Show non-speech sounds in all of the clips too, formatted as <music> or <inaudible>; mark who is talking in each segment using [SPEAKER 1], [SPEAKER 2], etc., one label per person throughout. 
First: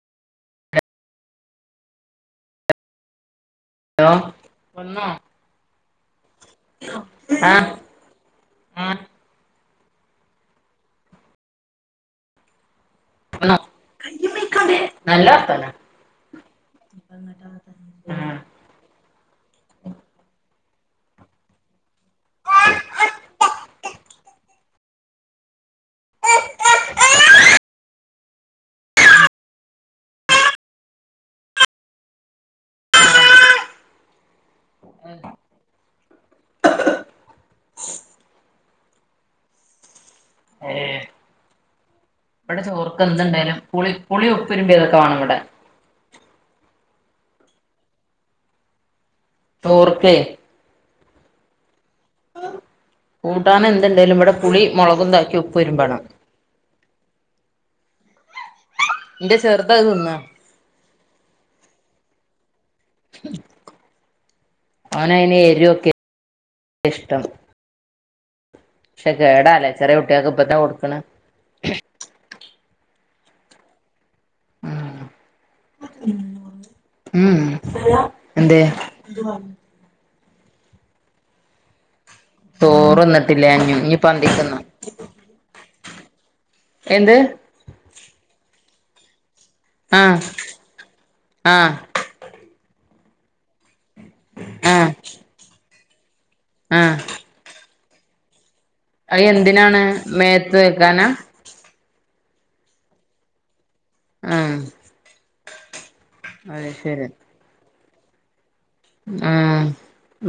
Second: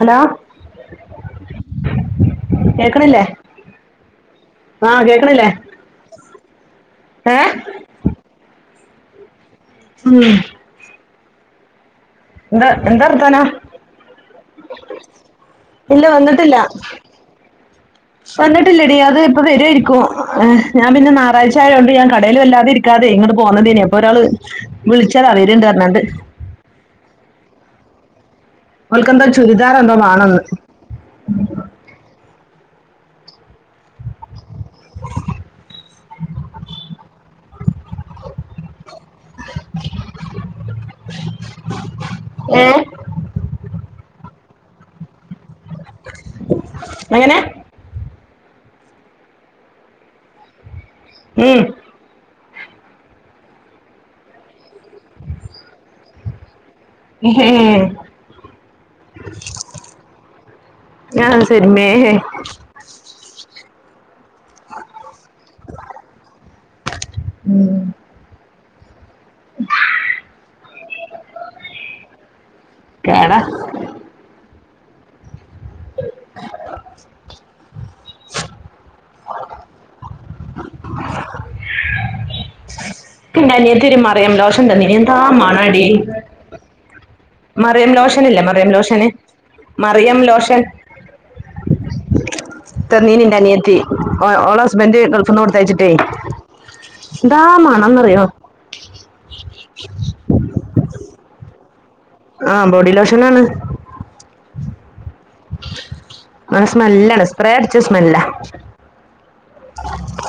[SPEAKER 1] Hello കേക്കണില്ലേ
[SPEAKER 2] hello
[SPEAKER 1] ആഹ്
[SPEAKER 2] വന്നോ
[SPEAKER 1] കേക്കണില്ലേ ഏ
[SPEAKER 2] ആ ആ
[SPEAKER 1] ഉം എന്താ എന്താർത്താനം
[SPEAKER 2] വന്നോ നല്ല വർത്താനം
[SPEAKER 1] ഇല്ല വന്നിട്ടില്ല വന്നിട്ടില്ലടി അത് ഇപ്പ വരുയിരിക്കും ഏ ഞാൻ പിന്ന നാറായ്ച്ചയൊണ്ട് ഞാൻ കടയില് വല്ലതെ ഇരിക്കാതെ ഇങ്ങട്ട് പോന്നതേനു അപ്പൊ ഒരാള് വിളിച്ചാലവരണ്ട് പറഞ്ഞാണ്ട് അവൾക്കെന്തോ ചുരിദാർ എന്തോ വേണന്ന്
[SPEAKER 2] ആ
[SPEAKER 1] <inaudible>
[SPEAKER 2] ഏഹ് ഇവിടെ
[SPEAKER 1] ഏ
[SPEAKER 2] ചോർക്കെന്ത്ണ്ടായാലും പുളി പുളി ഉപ്പിര്മ്പിയതൊക്കെ വേണം ഇവിടെ
[SPEAKER 1] എങ്ങനെ
[SPEAKER 2] തോറൊക്കേ
[SPEAKER 1] ഉം
[SPEAKER 2] കൂട്ടാന് എന്തുണ്ടേലും ഇവിടെ പുളി മുളകുംതാക്കി ഉപ്പിരുമ്പണം എന്റെ ചെറുതത് തിന്നാ
[SPEAKER 1] <unintelligible> ആ ശേരിമേ
[SPEAKER 2] ഓനയിന് എരുവോക്കെ ഇഷ്ടം ശേ കേടാലേ ചെറിയ കുട്ടിയാൾക്ക് എപ്പത കൊടുക്കണേ
[SPEAKER 1] കേടാ
[SPEAKER 2] ഉം ഉം എന്തെ ദുവാ പോ
[SPEAKER 1] പിന്നെല്ലേ ഇതൊരു മറിയം ലോഷണ്ടാന്നിലെ എന്താ മണടി
[SPEAKER 2] എന്ത്
[SPEAKER 1] മറിയം ലോഷനില്ലേ മറിയം ലോഷന്
[SPEAKER 2] ആഹ്
[SPEAKER 1] മറിയം ലോഷൻ
[SPEAKER 2] ആഹ്
[SPEAKER 1] തന്നീന്ന് ന്റെ അനിയത്തി ഓ ഓള
[SPEAKER 2] ആഹ്
[SPEAKER 1] ഹസ്ബന്റ് ഗൾഫുന്ന് കൊടുത്തയച്ചിട്ടേ എന്താ മണന്നറിയോ
[SPEAKER 2] അയി എന്തിനാണ് മേത്ത് വെക്കാനാ
[SPEAKER 1] ആ ബോഡി ലോഷനാണ്
[SPEAKER 2] ആ
[SPEAKER 1] ആ സ്മെല്ലാണ് സ്പ്രേ അടിച്ച സ്മെല്ലാ
[SPEAKER 2] ആ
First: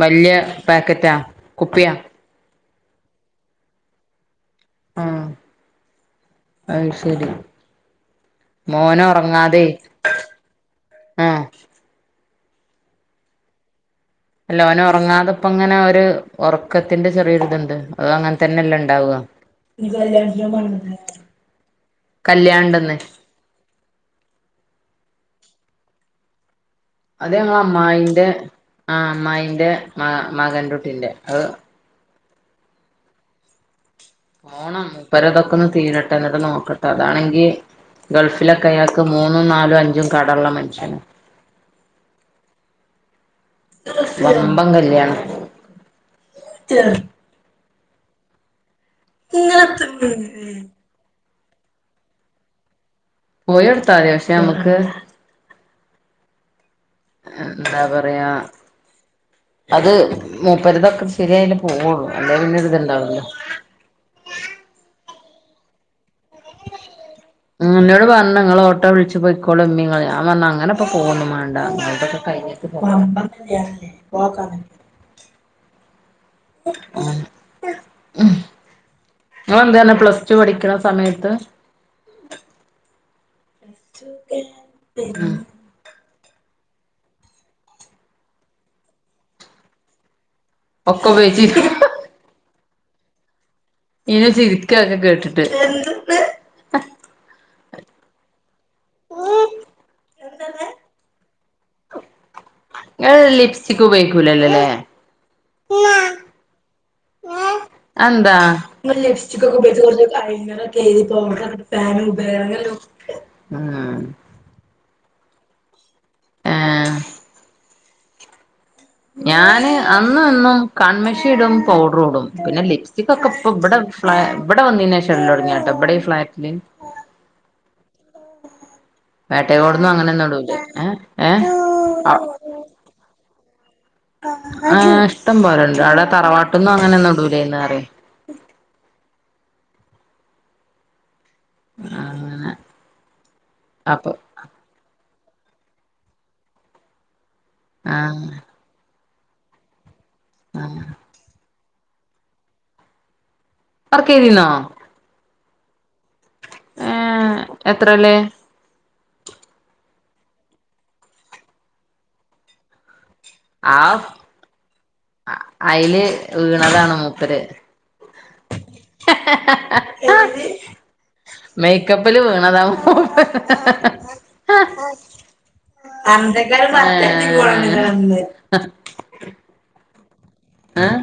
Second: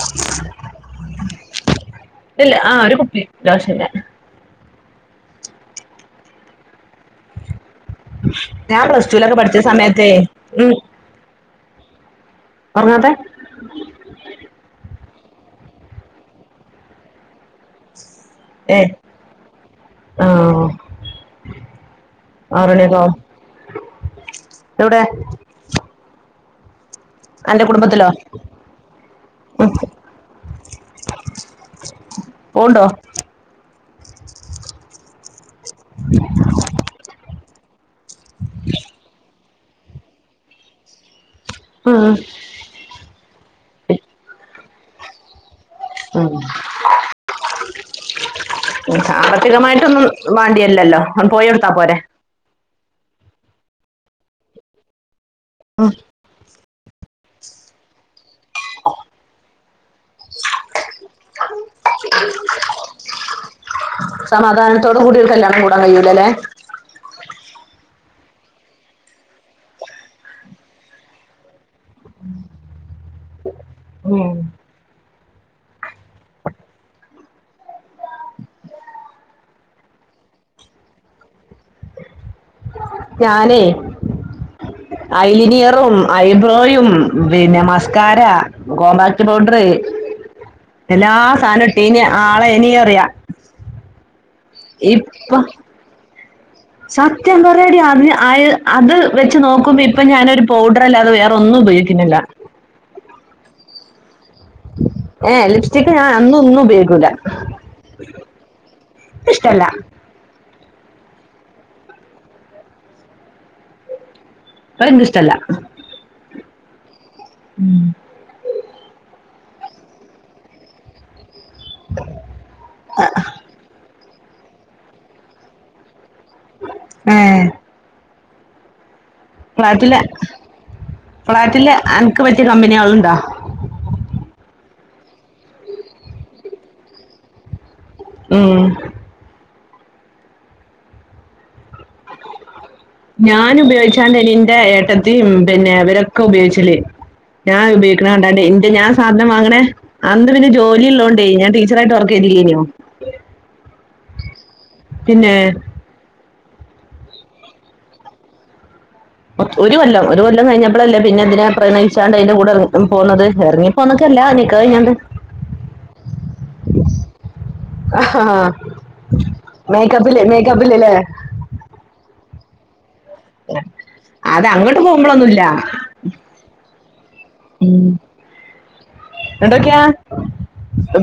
[SPEAKER 2] വല്ല്യ പേക്കറ്റാ കുപ്പിയാ
[SPEAKER 1] ആ ഒരു കുപ്പി ലോഷൻ
[SPEAKER 2] ആ അഹ് ശരി
[SPEAKER 1] ഞാൻ
[SPEAKER 2] മോന്
[SPEAKER 1] പ്ലസ് റ്റൂലൊക്കെ പഠിച്ച
[SPEAKER 2] ഒറങ്ങാതെ
[SPEAKER 1] സമയത്തെ ഉം
[SPEAKER 2] ആഹ്
[SPEAKER 1] ഒർങ്ങാതേ
[SPEAKER 2] ല്ലോനൊർങ്ങാതപ്പൊങ്ങനെ ഒരു ഒറക്കത്തിന്റെ ചെറിയൊരിതുണ്ട് അഹ് അങ്ങൻ
[SPEAKER 1] ഏ
[SPEAKER 2] തന്നെല്ലണ്ടാവ
[SPEAKER 1] ആ
[SPEAKER 2] കല്യാണ് ണ്ടന്ന്
[SPEAKER 1] ആറണിയൊക്കെ ആവും എവിടെ
[SPEAKER 2] അത്
[SPEAKER 1] അന്റെ കുടുംബത്തിലോ
[SPEAKER 2] ഞങ്ങളമ്മായിന്റെ ആ അമ്മായിന്റെ
[SPEAKER 1] ഉം
[SPEAKER 2] മ മകന്റുട്ടിന്റെ അത്
[SPEAKER 1] പോവ്ണ്ടോ
[SPEAKER 2] പോണം മൂപ്പരതൊ ക്കൊന്ന് തീരട്ടെ ന്നിട്ട് നോക്കട്ടെ അതാണെങ്കി ഗൾഫിലൊക്കെ അയാൾക്ക് മൂന്ന് ന്നും നാലും അഞ്ചും കടള്ള മനുഷ്യന
[SPEAKER 1] ഉം
[SPEAKER 2] വമ്പം കല്യാണ
[SPEAKER 1] ആ സാമ്പത്തികമായിട്ടൊന്നും വാണ്ടിയല്ലല്ലോ ഒ പോയൊടുത്താ പോരെ
[SPEAKER 2] പോയിയൊടുത്താ മതി പക്ഷെ നമ്മക്ക്
[SPEAKER 1] ആ
[SPEAKER 2] എന്താ പറയാ അത് മൂപ്പരതൊക്കെ ശരിയായാലേ പോവുള്ളു അല്ലേ പിന്നൊരുതുണ്ടാവുല്ല
[SPEAKER 1] സമാധാനത്തോടു കൂ കൂടാ കയ്യൂല്ല ല്ലെ
[SPEAKER 2] നിങ്ങള ഓട്ടോ വിളിച്ച് പൊയ്ക്കോളുംമ്മ ങ്ങളും അങ്ങനെപ്പോ പോകൊന്നും വാ <unintelligible> ആ ങ്ങളെന്താ പറഞ്ഞെ പ്ലസ് ടു പഠിക്കണ സമയത്ത്
[SPEAKER 1] ഞാനെ ഐലേനിയറും ഐബ്രോയും പിന്നെ മസ്കാര, കോമ്പാക്ട് പൗഡറ്
[SPEAKER 2] ഒക്കെ
[SPEAKER 1] എല്ലാ സാധനം
[SPEAKER 2] ഉപയോഗിച്ചിരുന്നോ
[SPEAKER 1] ഇട്ടീനി ആളെയ്നി പറിയ
[SPEAKER 2] സിനു ചിരിക്ക അതൊക്കെ കേട്ടിട്ട്
[SPEAKER 1] സത്യം പറയാടി അ അത് വെച്ച് നോക്കുമ്പോ ഇപ്പൊ ഞാനൊരു
[SPEAKER 2] എന്താണ്
[SPEAKER 1] പൗഡർ അല്ലാതെ വേറെ ഒന്നും ഉപയോഗിക്ക്ണ്ല്ല
[SPEAKER 2] ഇങ്ങള് ലിപ്സ്റ്റിക് ഉപയോഗിക്കൂലല്ലോല്ലേ
[SPEAKER 1] ഏ ലിപ്സ്റ്റിക് ഞാൻ അന്നും ഇന്നും ഉപയോഗി ല്ല
[SPEAKER 2] അതെന്താ <unintelligible> <unintelligible>
[SPEAKER 1] അത് ൻക്ക് ഇഷ്ടല്ല
[SPEAKER 2] ആ
[SPEAKER 1] ഉം
[SPEAKER 2] ഞാന് അന്നുംഇന്നും കൺമശി ഇടും പൗഡർ ഇടും പിന്നെ ലിപ്സ്റ്റികൊക്കെ ഇ ഇവിടെ <unintelligible> ഇവിടെ വന്നേനേഷം ഇട്ലൊടങ്ങിയതാ ട്ടോ ഇവിടെ ഫ്ളാറ്റ്
[SPEAKER 1] ഏ
[SPEAKER 2] വേട്ടയോടുന്നും അങ്ങനൊന്നും ഇടൂല്ല ഏ ഏ
[SPEAKER 1] ഫ്ലാറ്റില് എനിക്ക് പറ്റിയ കമ്പനികളുണ്ടോ
[SPEAKER 2] ആ ഇഷ്ടം പോലണ്ട് അവിടെ തറവാട്ട് ന്നും അങ്ങനൊന്നും ഇടൂലേന്നേറെം
[SPEAKER 1] ഉം
[SPEAKER 2] അങ്ങനെ
[SPEAKER 1] ഞാൻ
[SPEAKER 2] അപ്പൊ
[SPEAKER 1] ഉപയോഗിച്ചാണ്ട് ന്റെ ഏട്ടത്തീം പിന്നെ വരൊക്കെ ഉപയോഗിച്ചല് ഞാൻ ഉപയോഗിക്കണ
[SPEAKER 2] ആഹ്
[SPEAKER 1] കണ്ടണ്ട് ഇന്റെ ഞാൻ സാധന വാങ്ങണേ അന്ന് പിന്നെ
[SPEAKER 2] ആഹ്
[SPEAKER 1] ജോലി ഉള്ളോണ്ടേ ഞാൻ ടീ ച്ചറായിട്ട് വർക്ക്‌ ചെയ്തില്ലേയ്ന്നൊ
[SPEAKER 2] വർക്ക്‌ ചെയ്തിന്നോ
[SPEAKER 1] ഏ
[SPEAKER 2] ഏ എത്രേ ല്
[SPEAKER 1] ഒരു കൊല്ലം ഒരു കൊല്ലം കഴിഞ്ഞപ്പോഴല്ലേ പിന്നെ ഇതിനെ പ്രണയിച്ചാണ്ട് അതിന്റെ കൂടെ എറങ്ങി പോന്നത്
[SPEAKER 2] ആഹ്
[SPEAKER 1] എറങ്ങിപ്പോന്ന്ക്കല്ല നിക്കാഹ് കയ്ഞ്ക്കാണ്ട്
[SPEAKER 2] അയില് വീണതാണ് മൂപ്പര്
[SPEAKER 1] ആഹ് മേക്കപ്പില് മേക്കപ്പിലല്ലേ
[SPEAKER 2] മേക്കപ്പില് വീണതാ ഹ
[SPEAKER 1] അത്
[SPEAKER 2] ഹ
[SPEAKER 1] അങ്ങോട്ട് പോകുമ്പോളൊന്നുല്ല
[SPEAKER 2] ഹ <inaudible>
[SPEAKER 1] ണ്ടോക്ക്യ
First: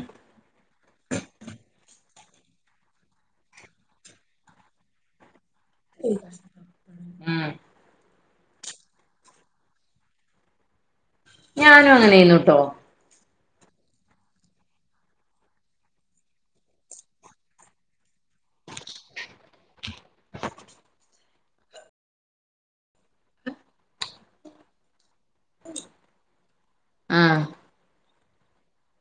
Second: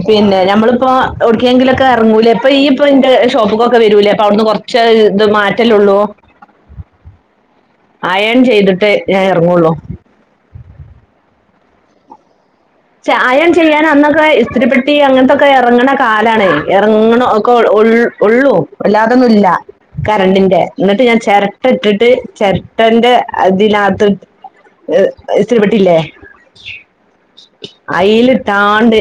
[SPEAKER 1] പിന്നെ ഞമ്മള് ഇപ്പൊ എവ്‌ട്ക്കെൻങ്കിലൊക്കെ എറങ്ങൂലേ അപ്പൊ ഈ ഇപ്പ ഇന്റെ ഷോപ്പ്ക്കൊക്കെ വരൂലേ അപ്പൊവട്ന്ന് കൊറച്ച് ഇത് മാ
[SPEAKER 2] ഉം ഉം
[SPEAKER 1] അയൺ ചെയ്തിട്ടേ ഞാൻ എർങ്ങൊള്ളൂ
[SPEAKER 2] ഞാനും അങ്ങനെയ്ന്നൂട്ടോ
[SPEAKER 1] പക്ഷെ അയൺ ചെയ്യാന് അന്നൊക്കെ ഇസ്തിരിപ്പെട്ടി അങ്ങൻത്തൊക്കെ എറങ്ങ്ണ കാലാണെ എർങ്ങണ ഒക്കെ ഒള് ഒള്ളൂ വല്ലാതൊന്നുല്ല കറണ്ടിന്റെ ന്ന്ട്ട് ഞാൻ ചെരട്ട ഇട്ടിട്ട് ചെരട്ടന്റെ അതിനകത്ത് ഹ് ഇസ്തിരിപെട്ടില്ലേ
[SPEAKER 2] ആഹ്
[SPEAKER 1] അയ്ല്ട്ടാണ്ട്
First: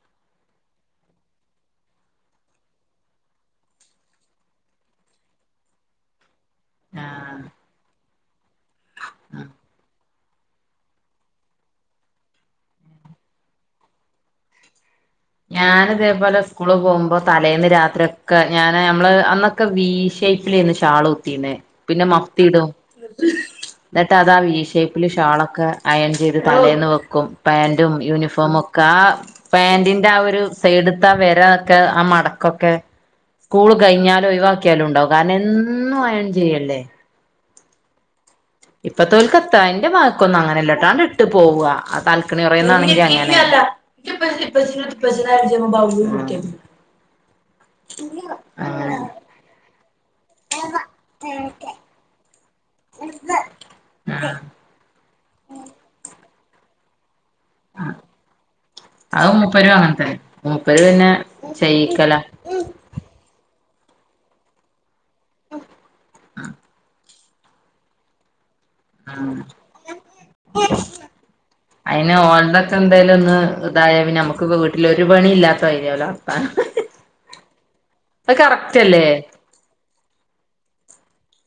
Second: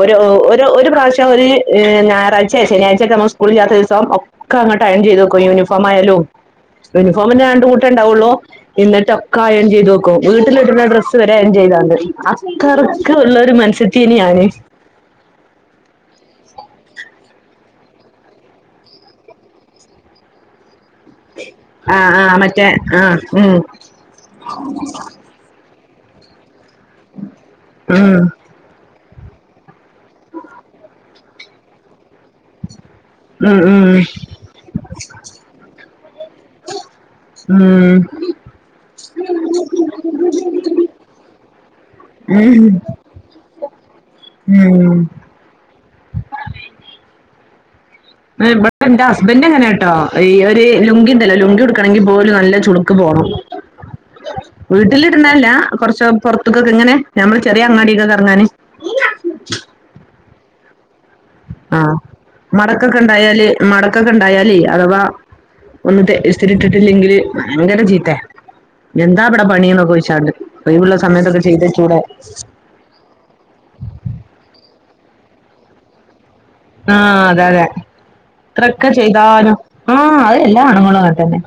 [SPEAKER 1] ഒരു ഒരു ഒരു പ്രാവശ്യം ഒരു ഞാറാഴ്ചെ ശനിയായ്ചെ ഇസ്കൂളില്ലാത്ത ഈസം ഒക്കെ അങ്ങട്ട് അയൺ ചെയ്തക്കും യൂണിഫോമായാലും
[SPEAKER 2] ആഹ്
[SPEAKER 1] യൂനിഫോമിന്റെ രണ്ട് കൂട്ടേ ണ്ടാവുള്ളൂ ന്ന്ട്ടൊക്കെ അയൺ ചെയ്തു വെക്ക് ക്കും വീട്ട്ല്ട്ണ ഡ്രസ്സ് വരേ അയൺ ചെയ്താണ്ട് അത്ര ക്കെ ഉള്ളൊരു മൻസത്തി അയ്നിം ഞാന്
[SPEAKER 2] ഞാന്തേപോലെ സ്കൂള് പോവുമ്പോ തലേന്ന് രാ ഇതൊക്കെ ഞാന് നമ്മള് അന്നൊക്കെ വി ഷേപ്പിലെയായിന് ഷാള് കുത്തീനെ പിന്നെ
[SPEAKER 1] ആഹ് ആഹ്
[SPEAKER 2] മഫ്തി
[SPEAKER 1] മറ്റേ
[SPEAKER 2] ഇടും
[SPEAKER 1] ആഹ് ഉം
[SPEAKER 2] എന്നിട്ട് അതാ വി ഷേപ്പില് ഷാളൊക്കെ അയൺ ചെയ്ത് തലേന്ന് വെക്കും പാന്റും
[SPEAKER 1] ഉം
[SPEAKER 2] യൂണിഫോമൊക്കെ ആ പാന്റി ന്റെ ആ ഒരു സൈഡിത്തെ ആ വരയൊക്കെ ആ മടക്കൊക്കെ
[SPEAKER 1] ഉം
[SPEAKER 2] സ്കൂള്
[SPEAKER 1] ഉം
[SPEAKER 2] കയ്ഞ്ഞാലും ഒയിവാക്കിയാലും ഉണ്ടാവും. കാരണം എന്നും അയൺ ചെയ്യല്ലേ
[SPEAKER 1] ഉം
[SPEAKER 2] ഇപ്പത്തോൽക്കെ എന്റെ മകക്കൊന്നും അങ്ങനെയില്ലേട്ടാ അവൻ വിട്ട് പോവാ
[SPEAKER 1] ഉം
[SPEAKER 2] <unintelligible> ആണെങ്കി അങ്ങനെ
[SPEAKER 1] ഉം
[SPEAKER 2] <unintelligible>
[SPEAKER 1] ഉം ഇവിടെ
[SPEAKER 2] അങ്ങനെ
[SPEAKER 1] എന്റെ ഹസ്ബൻഡ് അങ്ങനാട്ടോ ഈ ഒരു ലുങ്കിയുണ്ടല്ലോ ലുങ്കി ഉടുക്കണെങ്കിൽ പോലും നല്ലെ ചുളുക്ക് പോണം വീട്ടിലിടണ കൊറച്ച് പൊറത്തേക്കൊക്കെ ഇങ്ങനെ ഞമ്മടെ ചെറിയ അങ്ങാടിക്കൊന്ന് എറങ്ങാന്
[SPEAKER 2] അത് മൂപ്പരും അങ്ങനെ തന്നെ മൂപ്പര് പിന്നെ
[SPEAKER 1] ആഹ്
[SPEAKER 2] ചെയ്യിക്കല
[SPEAKER 1] മടക്കൊക്കെ ഉണ്ടായാല് മടക്കൊക്കെ ഉണ്ടായാല് അഥവാ ഒന്ന് ഇത് ഇസ്തിരി ഇട്ടിട്ടില്ലെങ്കില് ഭയങ്കര ചീത്തയാ
[SPEAKER 2] ആഹ്
[SPEAKER 1] ഒഴിവുള്ള സമയത്തൊക്കെ ചെയ്തേച്ചൂടെ
[SPEAKER 2] അയിന് ഓൽതൊക്കെ എന്തേലും ഒന്ന് ഇതാ ക്കിയാ പിന്നെ നമുക്കൊക്കെ വീട്ടില് ഒരു പണി ഇല്ലാത്ത <unintelligible>
[SPEAKER 1] ആഹ് അതെ അതെ
[SPEAKER 2] അത് കറക്റ്റ്
[SPEAKER 1] എത്രയൊക്കെ
[SPEAKER 2] അല്ലേ
[SPEAKER 1] ചെയ്താലും ആ അതെ എല്ലാ ആണുങ്ങളും അങ്ങനെ തന്നെ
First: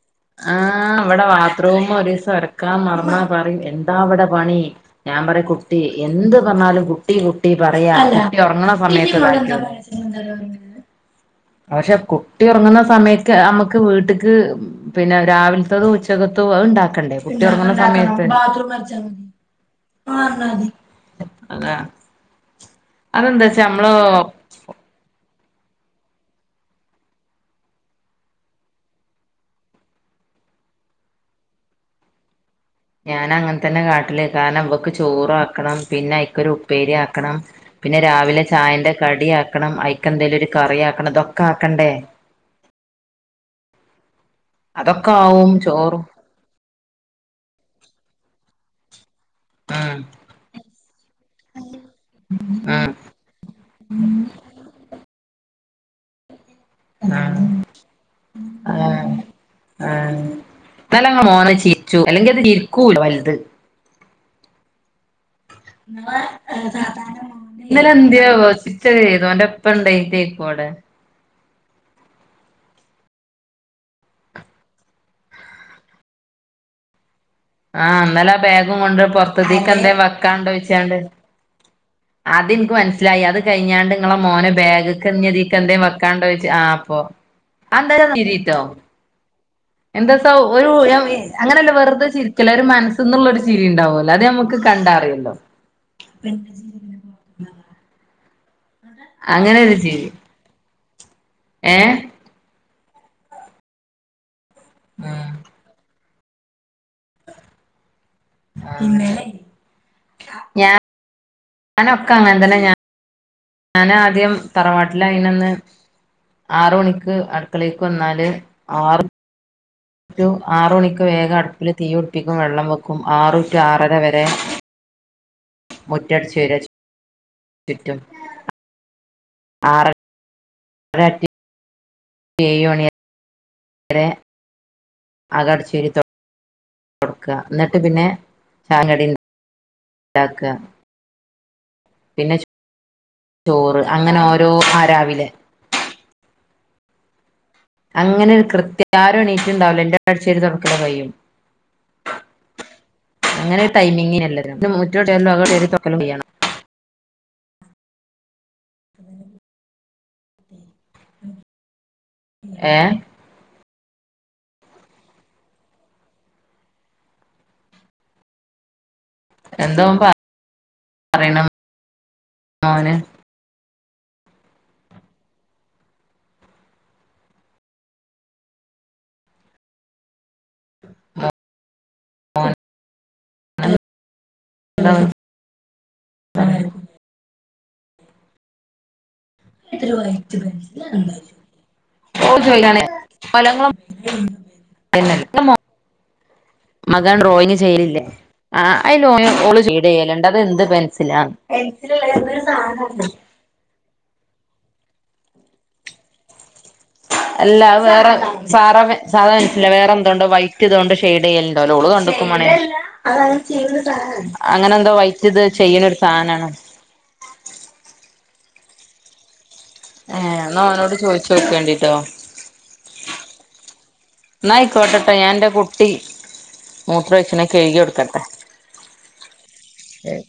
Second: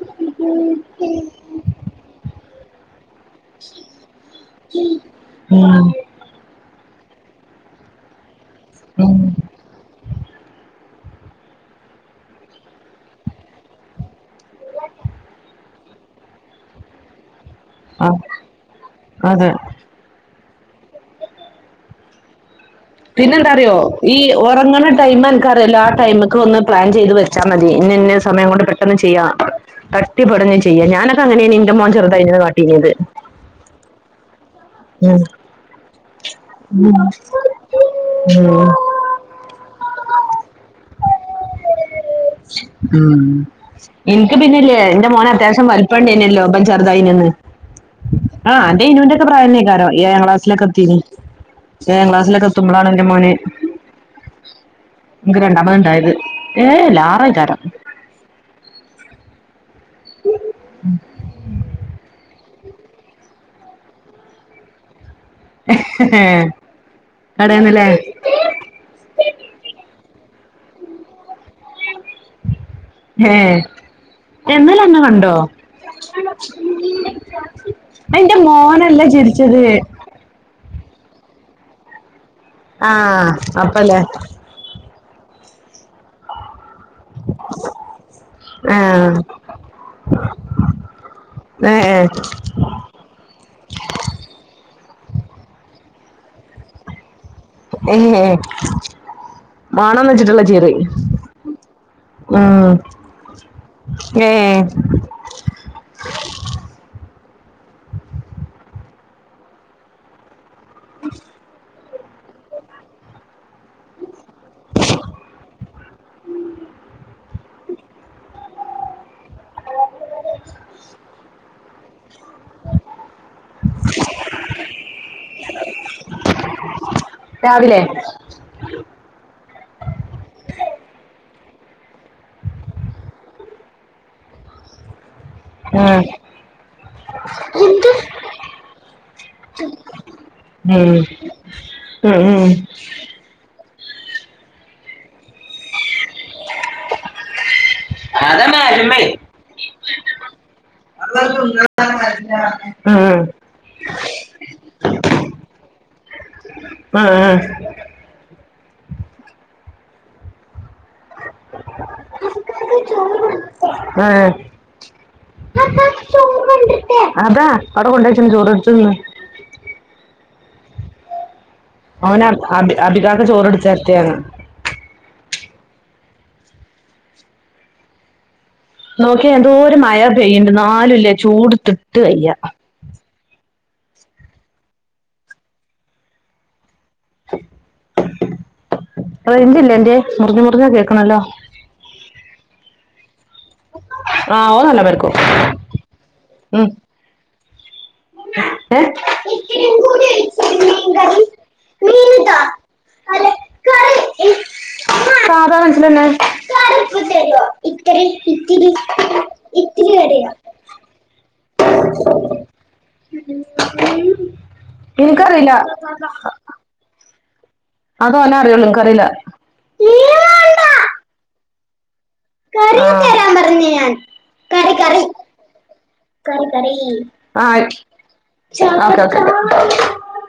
[SPEAKER 2] ആഹ് ഇവടെ ബാത്റൂമ് ഒരീസം അടക്കാൻ മറന്നാ പറയും എന്താ അവിടെ പണി ഞാൻ പറയും കുട്ടി
[SPEAKER 1] ഉം
[SPEAKER 2] എന്ത് പറഞ്ഞാലും കുട്ടി കുട്ടി പറയാ കുട്ടി ഒറങ്ങണ സമയത്ത്
[SPEAKER 1] ഉം
[SPEAKER 2] ഉണ്ടാക്കിക്കൂടെ പക്ഷെ കുട്ടി ഒറങ്ങുന്ന സമയത്ത് നമ്മുക്ക് വീട്ടക്ക് പിന്നെ രാവിലത്തേതും ഉച്ചക്കത്തേതും അതുണ്ടാക്കണ്ടേ കുട്ടി ഒറങ്ങണ
[SPEAKER 1] ആ
[SPEAKER 2] സമയത്ത്
[SPEAKER 1] അതെ
[SPEAKER 2] ആ അഹ് അതാ അതെന്താച്ചാ
[SPEAKER 1] പിന്നെന്താറിയോ
[SPEAKER 2] നമ്മള്
[SPEAKER 1] ഈ ഒറങ്ങ്ണ ടൈമ ക്കഅറില്ലോ ആഹ് ടൈമ്ക് ഒന്ന് പ്ലാൻ ചെയ്ത് വെച്ചാമതി. ഇന്ന്ഇന്നെ സമയം കൊണ്ട് പെട്ടെന്ന് ചെയ്യാ തട്ടിപ്പടഞ്ഞ് ചെയ്യ. ഞാനൊക്കെ അങ്ങനെയ്ന് ഇന്റെ മോൻ ചെർതായന്ന് കാ
[SPEAKER 2] ഞാനഅങ്ങൻത്തന്നെ കാട്ടല് കാരണം അവക്ക്
[SPEAKER 1] ഉം
[SPEAKER 2] ചോറാക്കണം. പിന്നെ അയ്ക്കൊരു ഉപ്പേരി ആക്കണം. പിന്നെ രാവിലെ
[SPEAKER 1] ഉം
[SPEAKER 2] ചായന്റെ കടി യാകണം. അയ്ക്കന്തേലും ഒരു കറി ആക്കണം. ഇതൊക്കെ ആക്കണ്ടേ
[SPEAKER 1] ഉം ഇൻക്ക് പിന്നെല്ലേ എന്റെ
[SPEAKER 2] അതൊക്കെ
[SPEAKER 1] മോന
[SPEAKER 2] ആവും
[SPEAKER 1] അത്യാവശ്യം
[SPEAKER 2] ചോറും
[SPEAKER 1] വലുപ്പംണ്ട്നല്ലോ ബൻ ചർതായിനന്ന് ആ അന്റെ ഇനൂന്റെ ഒക്കെ പ്രായം ക്കാരം.
[SPEAKER 2] ഉം
[SPEAKER 1] ഏഴാം ക്ലാസ്സിലൊക്കെ എത്തിക്ക്ണ്. ഏഴാം ക്ലാസ്സിലൊക്കെ എത്തുമ്പോളാണ്
[SPEAKER 2] ഉം
[SPEAKER 1] ഇന്റെ മോന് ൻക്ക് രണ്ടാമത്ണ്ടായത്
[SPEAKER 2] ആ ആ ആ ന്നലെങ്ങളെ മോന് ചിര്ച്ചു അല്ലെങ്കി അത് ചിരിക്കൂല വൽത്
[SPEAKER 1] കടയെന്നല്ലേ
[SPEAKER 2] ഇന്നലെ എന്ത്യാവാേ ചിര്ച്ചക്കെയ്ത് ഓന്റെ പ്പണ്ടേ ക്കോടെ
[SPEAKER 1] ഹേ ഏ ഇന്നലന്നെ കണ്ടോ
[SPEAKER 2] ആ ഇന്നലെ
[SPEAKER 1] എന്റെ
[SPEAKER 2] ആ ബാഗും കൊണ്ട്
[SPEAKER 1] മോനല്ല ചിരിച്ചത്
[SPEAKER 2] പൊറത്ത്ത്തീക്കെന്തേ വെക്കാണ്ടോയ്ച്ചാണ്ട് അതിൻക്ക് മൻസ്സിലായി
[SPEAKER 1] ആഹ്
[SPEAKER 2] അത് കഴിഞ്ഞാണ്ട്
[SPEAKER 1] അപ്പല്ലേ
[SPEAKER 2] ങ്ങളെ മോന് ബാഗ്ക്ക് ഞ്ഞ്തിക്കെന്തേം വെക്കാണ്ടോയ്ച്ച് ആ പ്പോ അന്തര തിരിട്ടോ
[SPEAKER 1] ആഹ്
[SPEAKER 2] എന്താ സൗ ഒരു അങ്ങനെല്ല വെർതെ ചിരിക്കല്ല ഒരു മനസ്ന്ന്ള്ളാെരു ചിരിണ്ടാവാെല്ലോ അത് ഞമക്ക് കണ്ട അറിയല്ലോ
[SPEAKER 1] എ ഹേ
[SPEAKER 2] അങ്ങനെ ഒരു ചിരി
[SPEAKER 1] മാണെന്നെച്ചിട്ട്ള്ള ചിറി
[SPEAKER 2] ഏഹ്
[SPEAKER 1] ഉം ഏ <inaudible>
[SPEAKER 2] പിന്നെ ഞ
[SPEAKER 1] ഉ
[SPEAKER 2] ഞാനൊക്ക അങ്ങൻ തന്നെ ഞാ ഞാനാദ്യം തറവാട്ടിലായ്നന്ന് ആറ്മണിക്ക് അട്ക്കളേക്ക് വന്നാല് ആറ് ഒരു ആറ് മണിക്ക് വേഗം അട്പ്പ്ല് തീയു ട്പ്പിക്കും വെള്ളം വെക്കും ആറ് റ്റു ആറര വരെ മുറ്റട്ച്ചേര ച്
[SPEAKER 1] രാവിലെ
[SPEAKER 2] ചുറ്റും ആറ ര <unintelligible> ഏഴ്മണി രെ അകട്ച്ചേരി തൊ
[SPEAKER 1] ഉം
[SPEAKER 2] തൊട്ക്ക
[SPEAKER 1] ഉം
[SPEAKER 2] ന്നട്ട് പിന്നെ ചായിം കടിം ണ്ടാക്ക
[SPEAKER 1] ഉം ഉം ഉം
[SPEAKER 2] ചോറ് അങ്ങനെ ഓരോ ആ രാവിലെ അങ്ങനെ ഒരു കൃത്യ ആരും എണീറ്റ്ട്ട്ണ്ടാവൂല ഇന്റെ അട്ച്ചിരി തൊട്ക്കല് കയ്യും
[SPEAKER 1] ഉം
[SPEAKER 2] അങ്ങനെ ടൈമിങ്ങിനെല്ലതും ത് മുറ്റം <unintelligible> യ്യണം
[SPEAKER 1] <inaudible>
[SPEAKER 2] അ
[SPEAKER 1] ആ അതാ അവ്ടെ കൊണ്ടച്ച്ണ് ചോറ് ട്ത്ത് തിന്ന്
[SPEAKER 2] എന്താ ഓൻ പ പറീണ്
[SPEAKER 1] അവന് അ അബി അബികാക്ക ചോറ്ട്ത്ത് തരട്ടേന്ന് നോക്ക്യ എന്തോര് മഴ പെയ്യ്ണ്ട് ന്നാലുല്ലെ ചൂട്ത്ത്ട്ട് വെയ്യ
[SPEAKER 2] അ ആ അ
[SPEAKER 1] <inaudible> റെയ്ഞ്ചല്ലെ അന്റേ
[SPEAKER 2] ഇതൊരു വൈറ്റ്
[SPEAKER 1] മുർഞ്ഞ് മുർഞ്ഞാ
[SPEAKER 2] ബാലൻസ്
[SPEAKER 1] കേക്ക്ണല്ലോ
[SPEAKER 2] ഇല്ലാണ്ടാവില്ല ഫലങ്ങളും
[SPEAKER 1] നല്ല പേർക്കോ
[SPEAKER 2] <unintelligible>
[SPEAKER 1] ഉം
[SPEAKER 2] മകൻ ഡ്റോയിങ്ങ് ആ ആ
[SPEAKER 1] ഏ
[SPEAKER 2] അയ്ലോ ഓള്
[SPEAKER 1] ഇത്തിരിയും കൂടി
[SPEAKER 2] ചീടെയ്യല്ണ്ട് അത് എന്ത്
[SPEAKER 1] ഒഴിച്ചിരുന്നു
[SPEAKER 2] പെൻസിലാ
[SPEAKER 1] മീൻകറി മീനിതാ
[SPEAKER 2] പെൻസിലല്ല <unintelligible> <inaudible>
[SPEAKER 1] അല്ല കറി ഉം, സാധാ പെൻസിലന്നെ
[SPEAKER 2] അല്ല അത് വേറെ
[SPEAKER 1] ഇത്തിരി
[SPEAKER 2] സാറാ സാധാ പെൻസ്സിലാ
[SPEAKER 1] ഇത്തിരി
[SPEAKER 2] വേറെന്തോണ്ടാേ
[SPEAKER 1] കറിയോ
[SPEAKER 2] വൈറ്റ് തോണ്ട് ഷെയ്ഡ് ചെയ്യൽ ണ്ടാവൂല ഓള് കണ്ട്ക്കും മാണേ
[SPEAKER 1] ഉം.
[SPEAKER 2] അങ്ങനെ എന്തോ വൈറ്റ്ത്
[SPEAKER 1] എനിക്കറിയില്ല
[SPEAKER 2] ചെയ്യ്ണാെരു സാധനാണ്
[SPEAKER 1] അത് ഓനെ അറിയൊള്ളൂ ൻകറീല
[SPEAKER 2] ഏ എന്നാ ഓനോട് ചോയ്ച്ചാേക്കിയോണ്ടിട്ടോ
[SPEAKER 1] കാര്യം തരാൻ പറഞ്ഞ് ഞാൻ കറി കറി
[SPEAKER 2] എന്നായിക്കോട്ടെട്ടെ ഞാ എൻന്റെ കുട്ടി മൂത്രൊഴിച്ച്ണ്
[SPEAKER 1] ആഹ്
[SPEAKER 2] കഴുകി കൊടുക്കട്ടെ
[SPEAKER 1] ഒക്കെ ഒക്കെ
[SPEAKER 2] ശരി